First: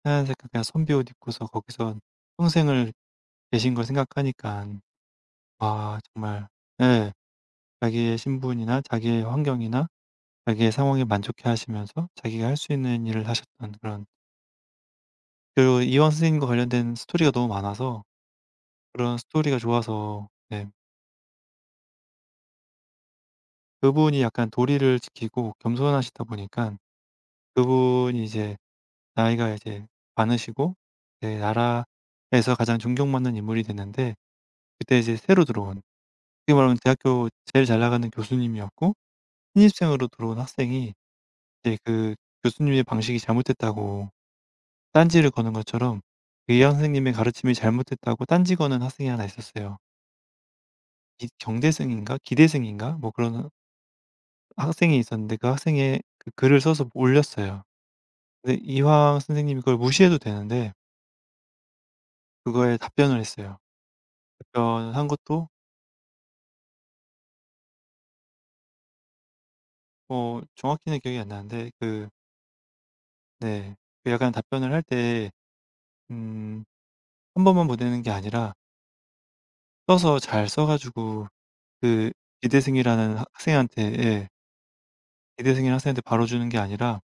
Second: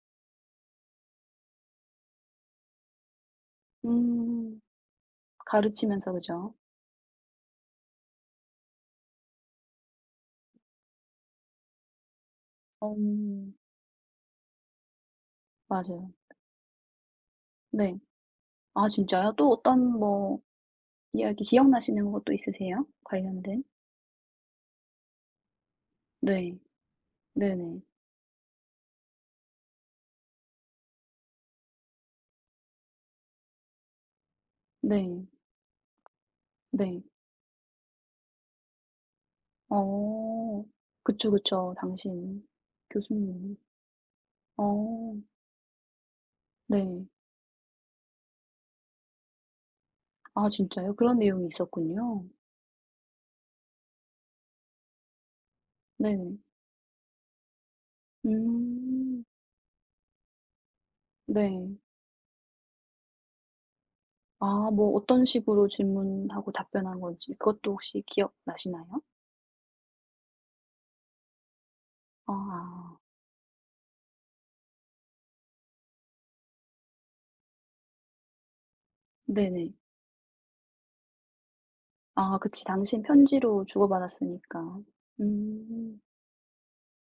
하얀 색깔 그냥 선비 옷 입고서 거기서 평생을 계신 걸 음. 생각하니깐 아 가르치면서 정말 그죠. 예 자기의 신분이나 자기의 환경이나 자기의 상황에 만족해하시면서 자기가 할 수 어. 있는 일을 하셨던 그런 그리고 이황 맞아요. 선생님과 관련된 스토리가 너무 네. 많아서 아 그런 진짜요. 또 스토리가 어떤 좋아서 뭐 네. 이야기 기억나시는 것 또 있으세요, 관련된? 그분이 약간 도리를 지키고 겸손하시다 네. 보니까 네네. 그분이 이제 나이가 이제 많으시고 예 나라에서 가장 존경받는 인물이 됐는데 그때 이제 네. 새로 들어온 어떻게 말하면 네. 대학교 제일 잘나가는 교수님이었고 신입생으로 들어온 어. 학생이 그쵸, 그쵸. 그때 그 당시에는 교수님의 방식이 교수님이. 잘못됐다고 어. 딴지를 거는 것처럼 이황 네. 선생님의 가르침이 잘못됐다고 딴지 거는 학생이 하나 있었어요. 아 진짜요, 그런 이 내용이 정대승인가? 있었군요. 기대승인가? 뭐 그러는 학생이 있었는데 그 학생이 그 네. 글을 써서 올렸어요. 근데 이황 음. 선생님이 그걸 무시해도 되는데 네. 그거에 답변을 했어요. 아. 뭐 답변을 한 어떤 것도 식으로 질문하고 답변한 건지 그것도 혹시 기억나시나요? 어 정확히는 기억이 안 나는데 그 아 아. 네. 그 약간 답변을 할 때 음 1 번만 보내는 게 아니라 네네. 써서 잘 써 가지고 그 아 그치. 당시에는 기대승이라는 편지로 학생한테 예. 주고받았으니까. 기대승이라는 음. 학생한테 바로 주는 게 아니라